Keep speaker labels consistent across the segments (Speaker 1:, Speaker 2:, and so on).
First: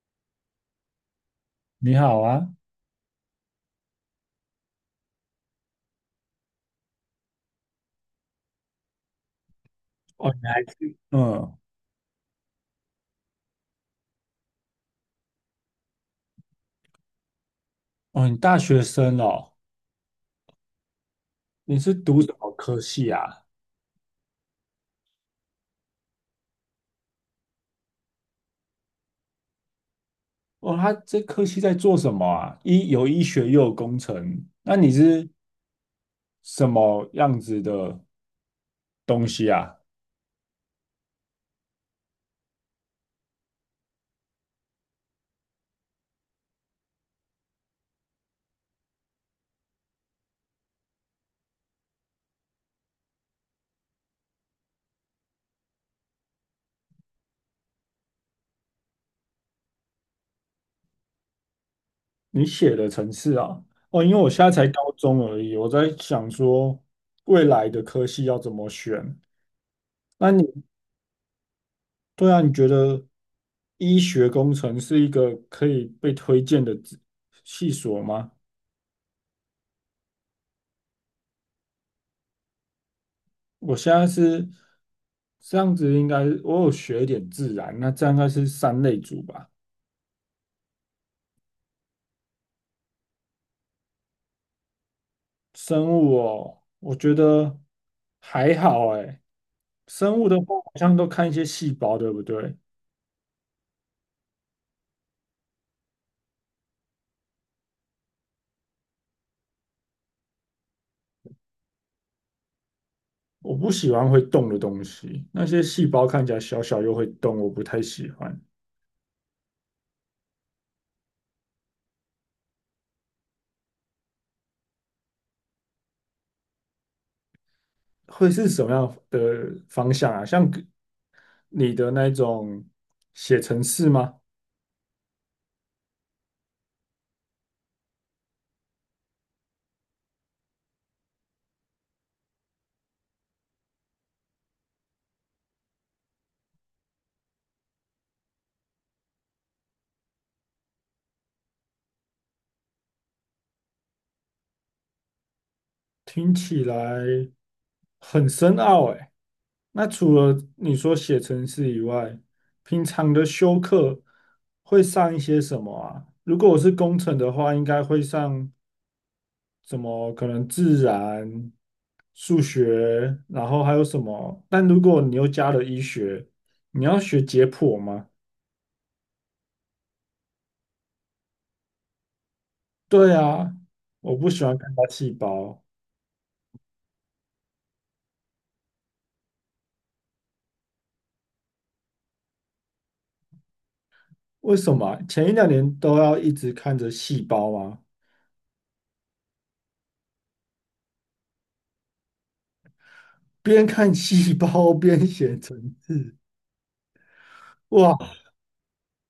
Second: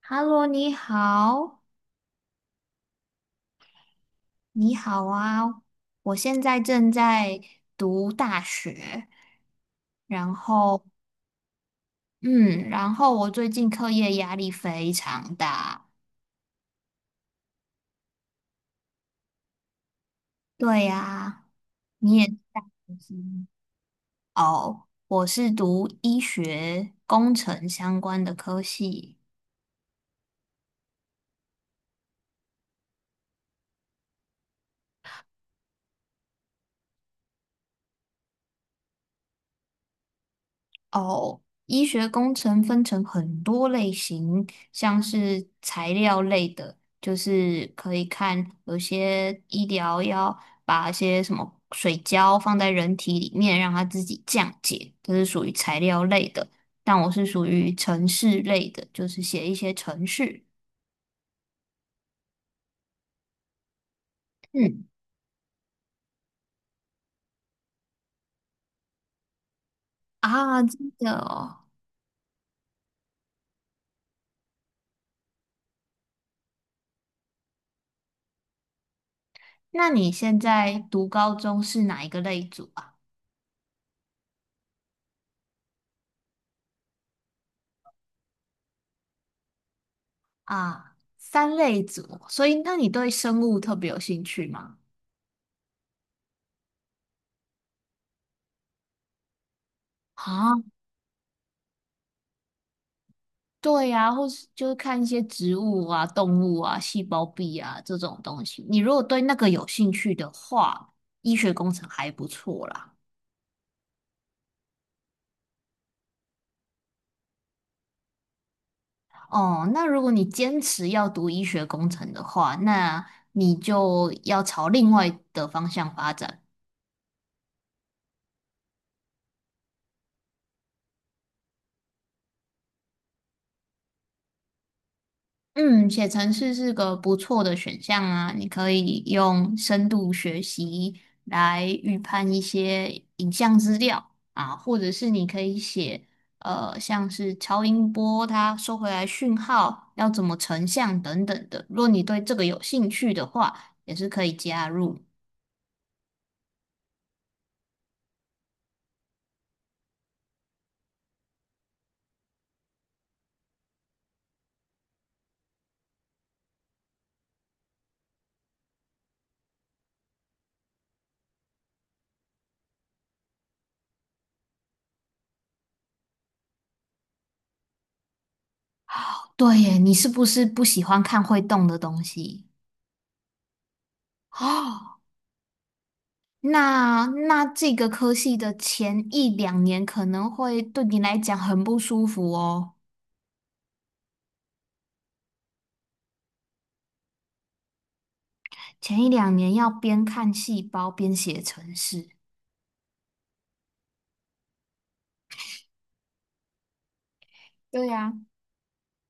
Speaker 1: Hello，你好，
Speaker 2: 你好啊。
Speaker 1: 你好啊！我现在正在读大学，
Speaker 2: 哦，
Speaker 1: 然
Speaker 2: 你还
Speaker 1: 后，
Speaker 2: 是嗯，
Speaker 1: 嗯，然后我最近课业压力非常大。
Speaker 2: 哦，你大学生哦，
Speaker 1: 对呀，
Speaker 2: 你是
Speaker 1: 你
Speaker 2: 读
Speaker 1: 也是
Speaker 2: 什么
Speaker 1: 大
Speaker 2: 科
Speaker 1: 学
Speaker 2: 系啊？
Speaker 1: 生哦，我是读医学工程相关的科系。
Speaker 2: 哦，他这科系在做什么啊？医有医学又有工程，那你是什么样子的东西啊？
Speaker 1: 哦，医学工程分成很多类型，像是材料类的，就是可以看有些医疗要把一些什么水胶放在人体里面，让它自己降解，这是属于材料类的。但我是属于程式类的，就是写一些程序。
Speaker 2: 你写的程式啊？哦，因为我现在才
Speaker 1: 嗯，
Speaker 2: 高中而已，我在想说未来的科系要怎么选。那你
Speaker 1: 啊，真的哦。
Speaker 2: 对啊，你觉得医学工程是一个可以被推荐的职系所吗？
Speaker 1: 那你现在读高中是哪一个类组啊？
Speaker 2: 我现在是这样子，应该我有学一点自然，那这样应该是三类组吧。
Speaker 1: 啊，三类组，所以那你对生物特别有兴趣吗？
Speaker 2: 生物哦，我觉得还好诶。生物的话，
Speaker 1: 啊，
Speaker 2: 好像都看一些细胞，对不对？
Speaker 1: 对呀、或是就是看一些植物啊、动物啊、细胞壁啊这种东西。你如果对那个有兴趣的话，医学工程还不错啦。
Speaker 2: 我不喜欢会动的东西，那些细胞看起来小小又会动，我不太喜欢。
Speaker 1: 哦，那如果你坚持要读医学工程的话，那你就要朝另外的方向发展。
Speaker 2: 会是什么样的方向啊？像你的那种写程式吗？
Speaker 1: 嗯，写程式是个不错的选项啊，你可以用深度学习来预判一些影像资料啊，或者是你可以写像是超音波它收回来讯号要怎么成像等等的。如果你对这个有兴趣的话，也是可以加入。
Speaker 2: 听起来很深奥诶。那除了你说写程式以外，平常的修课会上一些什么啊？如果我是工程的话，应该会上什么？可能自然、数学，然后还有什么？但如果你又加了医学，你要学解剖吗？
Speaker 1: 对耶，你是不是不喜欢看会动的东西？
Speaker 2: 对啊，我不 喜欢看到
Speaker 1: 哦，
Speaker 2: 细胞。
Speaker 1: 那这个科系的前一两年可能会对你来讲很不舒服哦。
Speaker 2: 为什么啊前一两年都要一直看着细胞吗？
Speaker 1: 前一两年要边看细胞边写程式。
Speaker 2: 边看细胞 边写程式
Speaker 1: 对
Speaker 2: 哇，
Speaker 1: 呀、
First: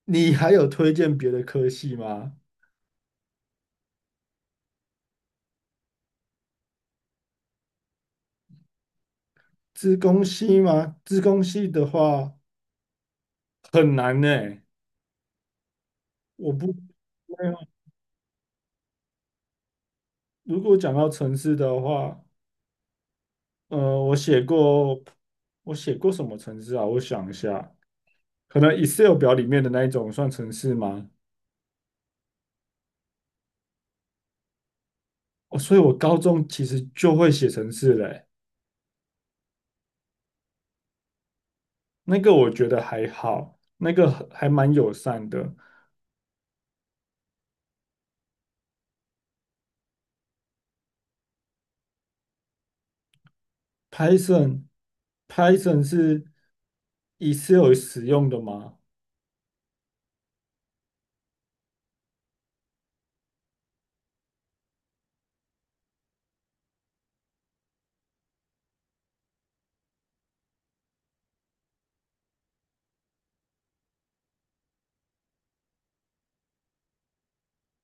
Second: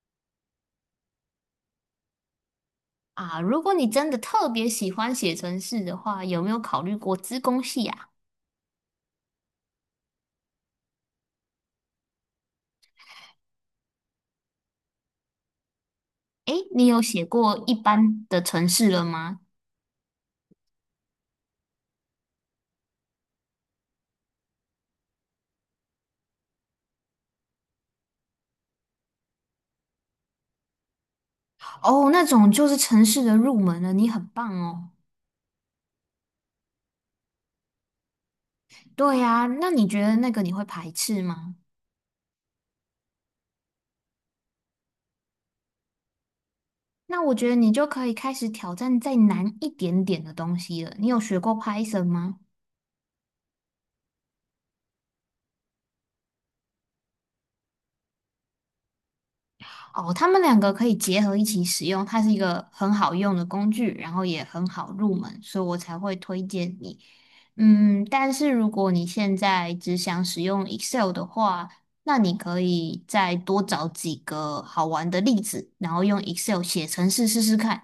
Speaker 2: 你还有推荐别的科系吗？
Speaker 1: 啊。如果你真的特别喜欢写程式的话，有没有考虑过资工系啊？
Speaker 2: 资工系吗？资工系的话很难呢、我
Speaker 1: 诶，
Speaker 2: 不，
Speaker 1: 你有写
Speaker 2: 没
Speaker 1: 过
Speaker 2: 有。
Speaker 1: 一般的城市了吗？
Speaker 2: 如果讲到城市的话，我写过，我写过什么城市啊？我想一下，可能 Excel 表里面的那一种算城市吗？
Speaker 1: 哦，那种就是城市的入门了，你很棒哦。
Speaker 2: 哦，所以我高中其实就会写城市嘞、
Speaker 1: 对呀，那你觉得那个你会排斥吗？
Speaker 2: 那个我觉得还好，那个还蛮友善的。
Speaker 1: 那我觉得你就可以开始挑战再难一点点的东西了。你有学过 Python 吗？
Speaker 2: Python， Python 是 Excel 使用的吗？
Speaker 1: 哦，他们两个可以结合一起使用，它是一个很好用的工具，然后也很好入门，所以我才会推荐你。嗯，但是如果你现在只想使用 Excel 的话，那你可以再多找几个好玩的例子，然后用 Excel 写程式试试看。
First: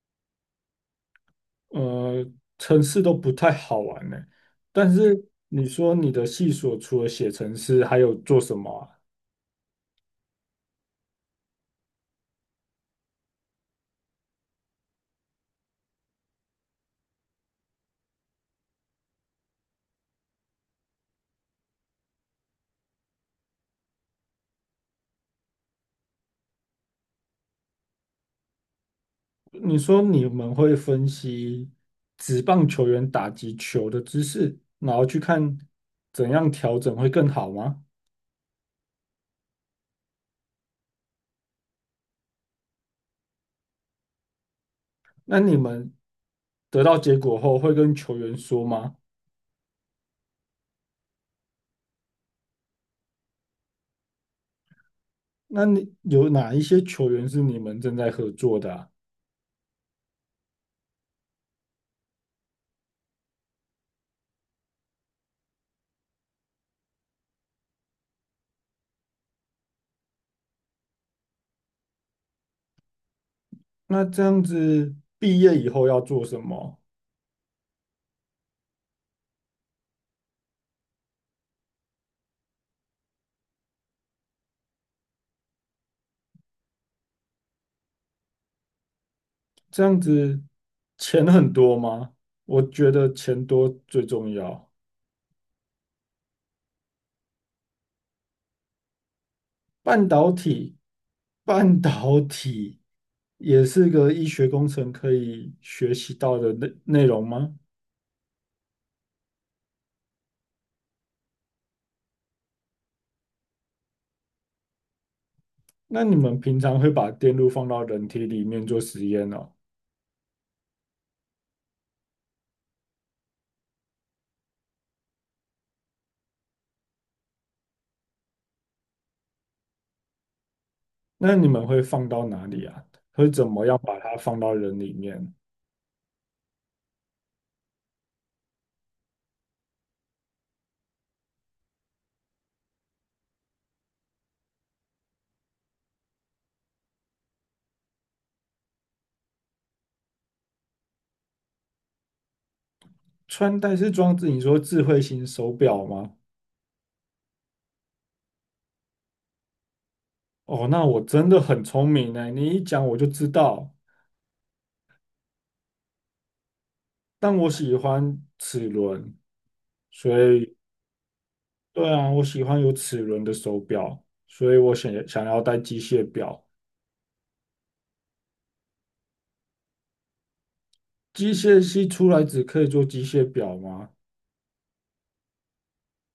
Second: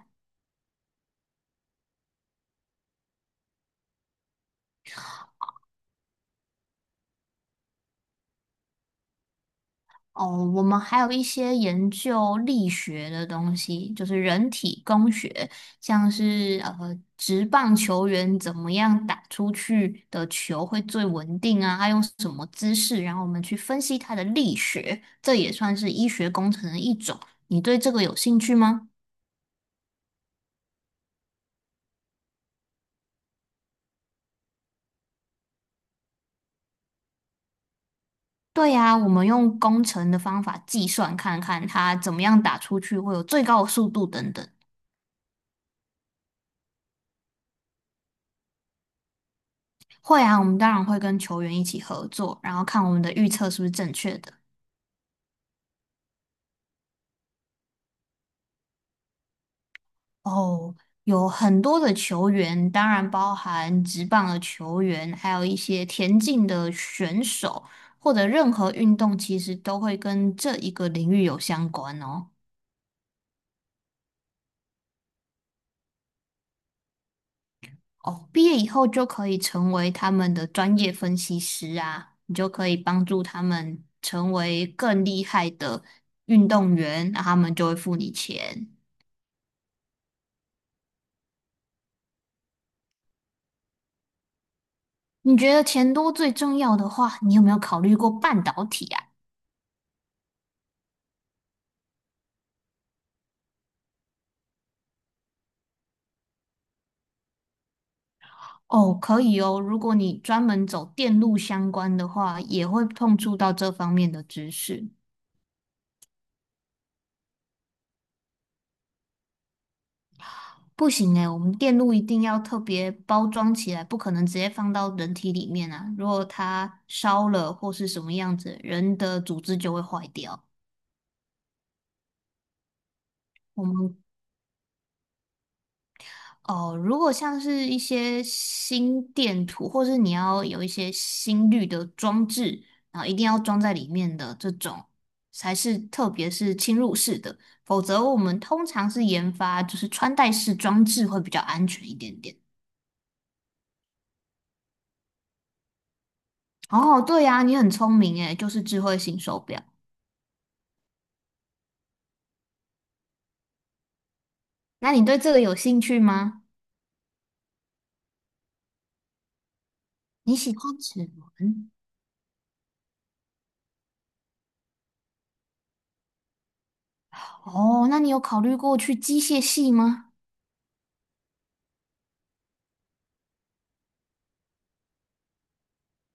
Speaker 2: 呃，程式都不太好玩呢、但是你说你的系所除了写程式，还有做什么啊？
Speaker 1: 哦，我们还有一些研究力学的东西，就是人体工学，像是职棒球员怎么样打出去的球会最稳定啊，他用什么姿势，然后我们去分析他的力学，这也算是医学工程的一种。你对这个有兴趣吗？
Speaker 2: 你说你们会分析职棒球员打击球的姿势，然后去看怎样调整会更好吗？
Speaker 1: 对呀，我们用工程的方法计算，看看他怎么样打出去会有最高的速度等等。
Speaker 2: 那你们得到结果后会跟球员说吗？
Speaker 1: 会啊，我们当然会跟球员一起合作，然后看我们的预测是不是正确的。
Speaker 2: 那你有哪一些球员是你们正在合作的啊？
Speaker 1: 哦，有很多的球员，当然包含职棒的球员，还有一些田径的选手，或者任何运动，其实都会跟这一个领域有相关哦。
Speaker 2: 那这样子毕业以后要做什么？
Speaker 1: 哦，毕业以后就可以成为他们的专业分析师啊，你就可以帮助他们成为更厉害的运动员，那他们就会付你钱。
Speaker 2: 这样子钱很多吗？我觉得钱多最重要。
Speaker 1: 你觉得钱多最重要的话，你有没有考虑过半导体啊？
Speaker 2: 半导体，半导体也是个医学工程可以学习到的内容吗？
Speaker 1: 哦，可以哦。如果你专门走电路相关的话，也会碰触到这方面的知识。
Speaker 2: 那你们平常会把电路放到人体里面做实验哦？
Speaker 1: 不行诶，我们电路一定要特别包装起来，不可能直接放到人体里面啊。如果它烧了或是什么样子，人的组织就会坏掉。
Speaker 2: 那你们会放到哪里啊？会怎
Speaker 1: 我
Speaker 2: 么样
Speaker 1: 们
Speaker 2: 把它放到人里面？
Speaker 1: 哦，如果像是一些心电图，或是你要有一些心率的装置，然后一定要装在里面的这种，才是特别是侵入式的，否则我们通常是研发就是穿戴式装置会比较安全一点点。
Speaker 2: 穿戴式装置，你说智慧型手表吗？
Speaker 1: 哦，对呀，你很聪明诶，就是智慧型手表。
Speaker 2: 哦，那我真的很聪明呢，你一讲我就知道。
Speaker 1: 那你对这个有兴趣吗？
Speaker 2: 但我喜欢齿轮，所
Speaker 1: 你喜
Speaker 2: 以
Speaker 1: 欢齿轮？
Speaker 2: 对啊，我喜欢有齿轮的手表，所以我想要戴机械表。
Speaker 1: 哦，那你有考虑过去机械系吗？
Speaker 2: 机械系出来只可以做机械表吗？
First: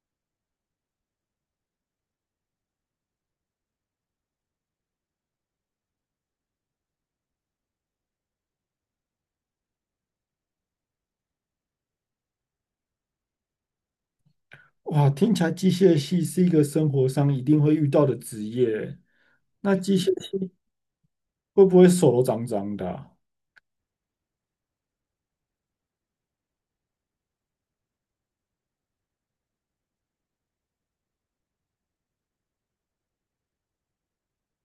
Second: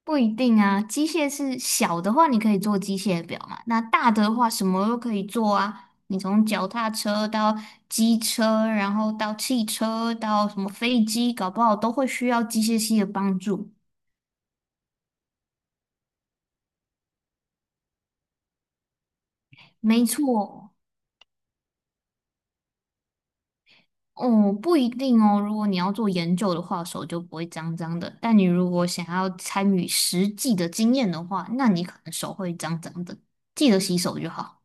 Speaker 1: 不一定啊，机械是小的话，你可以做机械表嘛。那大的话，什么都可以做啊。你从脚踏车到机车，然后到汽车，到什么飞机，搞不好都会需要机械系的帮助。
Speaker 2: 哇，听起来机械系是一个生活上一定会遇到的职业。那机
Speaker 1: 没
Speaker 2: 械系
Speaker 1: 错，
Speaker 2: 会不会手都脏脏的啊
Speaker 1: 哦，不一定哦。如果你要做研究的话，手就不会脏脏的。但你如果想要参与实际的经验的话，那你可能手会脏脏的。记得洗手就好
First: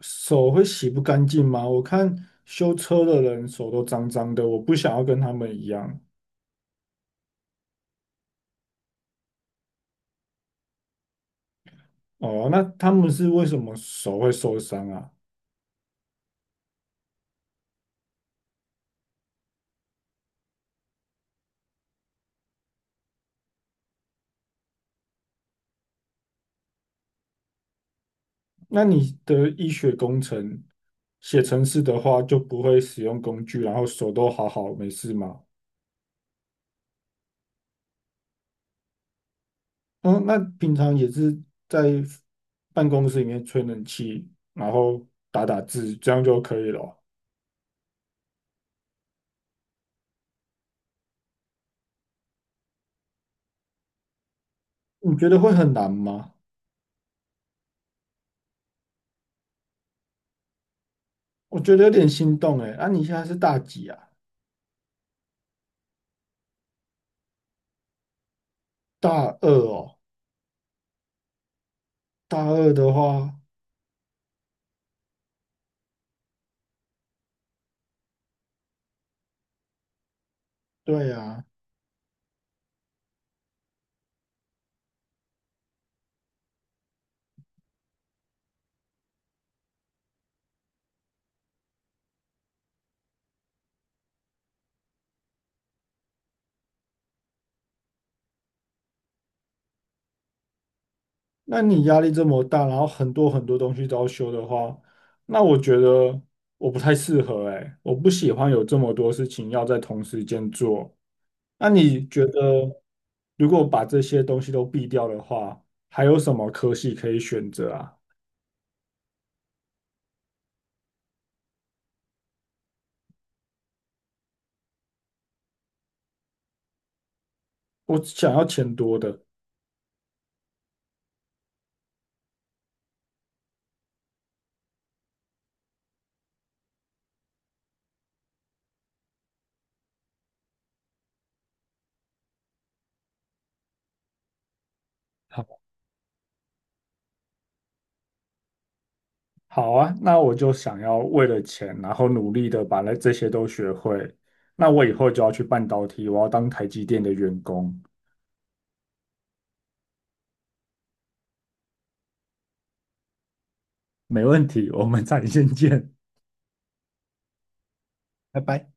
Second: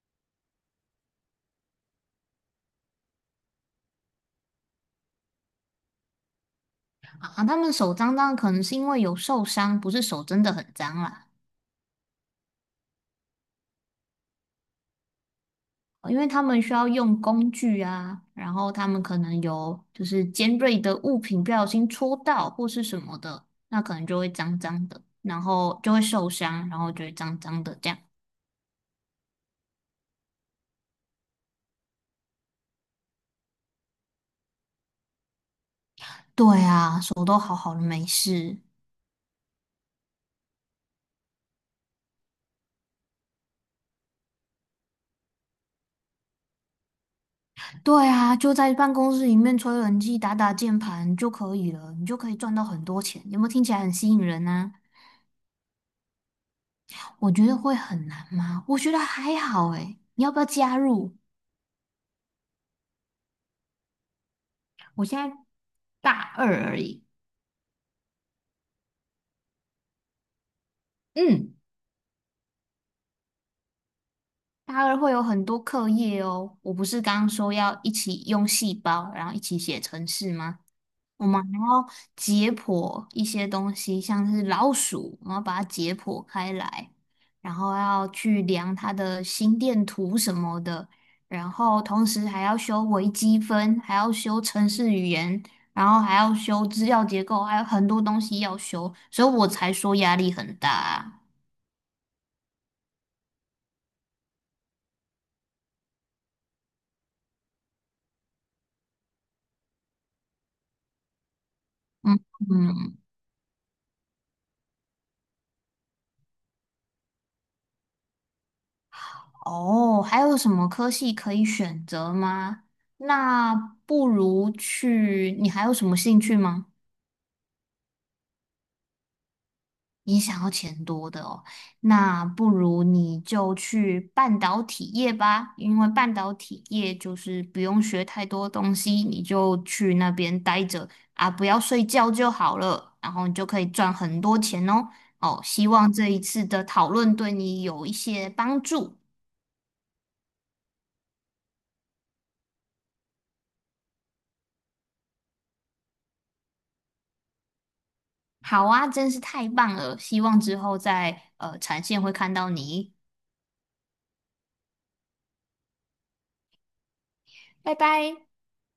Speaker 2: 手会洗不干净吗？我看修车的人手都脏脏的，我不想要跟他们一样。
Speaker 1: 啊。他们手脏脏，可能是因为有受伤，不是手真的很脏啦。
Speaker 2: 哦，那他们是为什么手会受伤啊？
Speaker 1: 因为他们需要用工具啊，然后他们可能有就是尖锐的物品不小心戳到或是什么的，那可能就会脏脏的，然后就会受伤，然后就会脏脏的这样。
Speaker 2: 那你的医学工程写程式的话，就不会使用工具，然后手都好好没事吗？
Speaker 1: 对啊，手都好好的没事。
Speaker 2: 嗯，那平常也是在办公室里面吹冷气，然后打打字，这样就可以了哦。
Speaker 1: 对啊，就在办公室里面吹冷气、打打键盘就可以了，你就可以赚到很多钱。有没有听起来很吸引人啊？
Speaker 2: 你觉得会很难吗？
Speaker 1: 我觉得会很难吗？我觉得还好诶，你要不要加入？
Speaker 2: 我觉得有点心动诶。那、你现在是大几啊？
Speaker 1: 我现在大二而已。
Speaker 2: 大二哦。
Speaker 1: 嗯。
Speaker 2: 大二的话，
Speaker 1: 大二会有很多课业哦，我不是刚刚说要一起用细胞，然后一起写程式吗？
Speaker 2: 对
Speaker 1: 我们
Speaker 2: 呀、
Speaker 1: 还要解剖一些东西，像是老鼠，我们要把它解剖开来，然后要去量它的心电图什么的，然后同时还要修微积分，还要修程式语言，然后还要修资料结构，还有很多东西要修，所以我才说压力很大啊。
Speaker 2: 那你压力这么大，然后很多很多东西都要修的话，那我觉得我不太适合哎，我不喜欢有这么多事情要在同时间做。那你
Speaker 1: 嗯
Speaker 2: 觉得，
Speaker 1: 嗯。
Speaker 2: 如果把这些东西都避掉的话，还有什么科系可以选择啊？
Speaker 1: 哦，还有什么科系可以选择吗？那不如去，你还有什么兴趣吗？
Speaker 2: 我想要钱多的。
Speaker 1: 你想要钱多的哦，那不如你就去半导体业吧，因为半导体业就是不用学太多东西，你就去那边待着啊，不要睡觉就好了，然后你就可以赚很多钱哦。哦，
Speaker 2: 好，
Speaker 1: 希望这一次的讨论对你有一些帮助。
Speaker 2: 好啊，那我就想要为了钱，然后努力的把那这些都学会。那我以后就要去半导体，我要当台积电的员工。
Speaker 1: 好啊，真是太棒了！希望之后在产线会看到你，
Speaker 2: 没问题，我们再见见。
Speaker 1: 拜拜。
Speaker 2: 拜拜。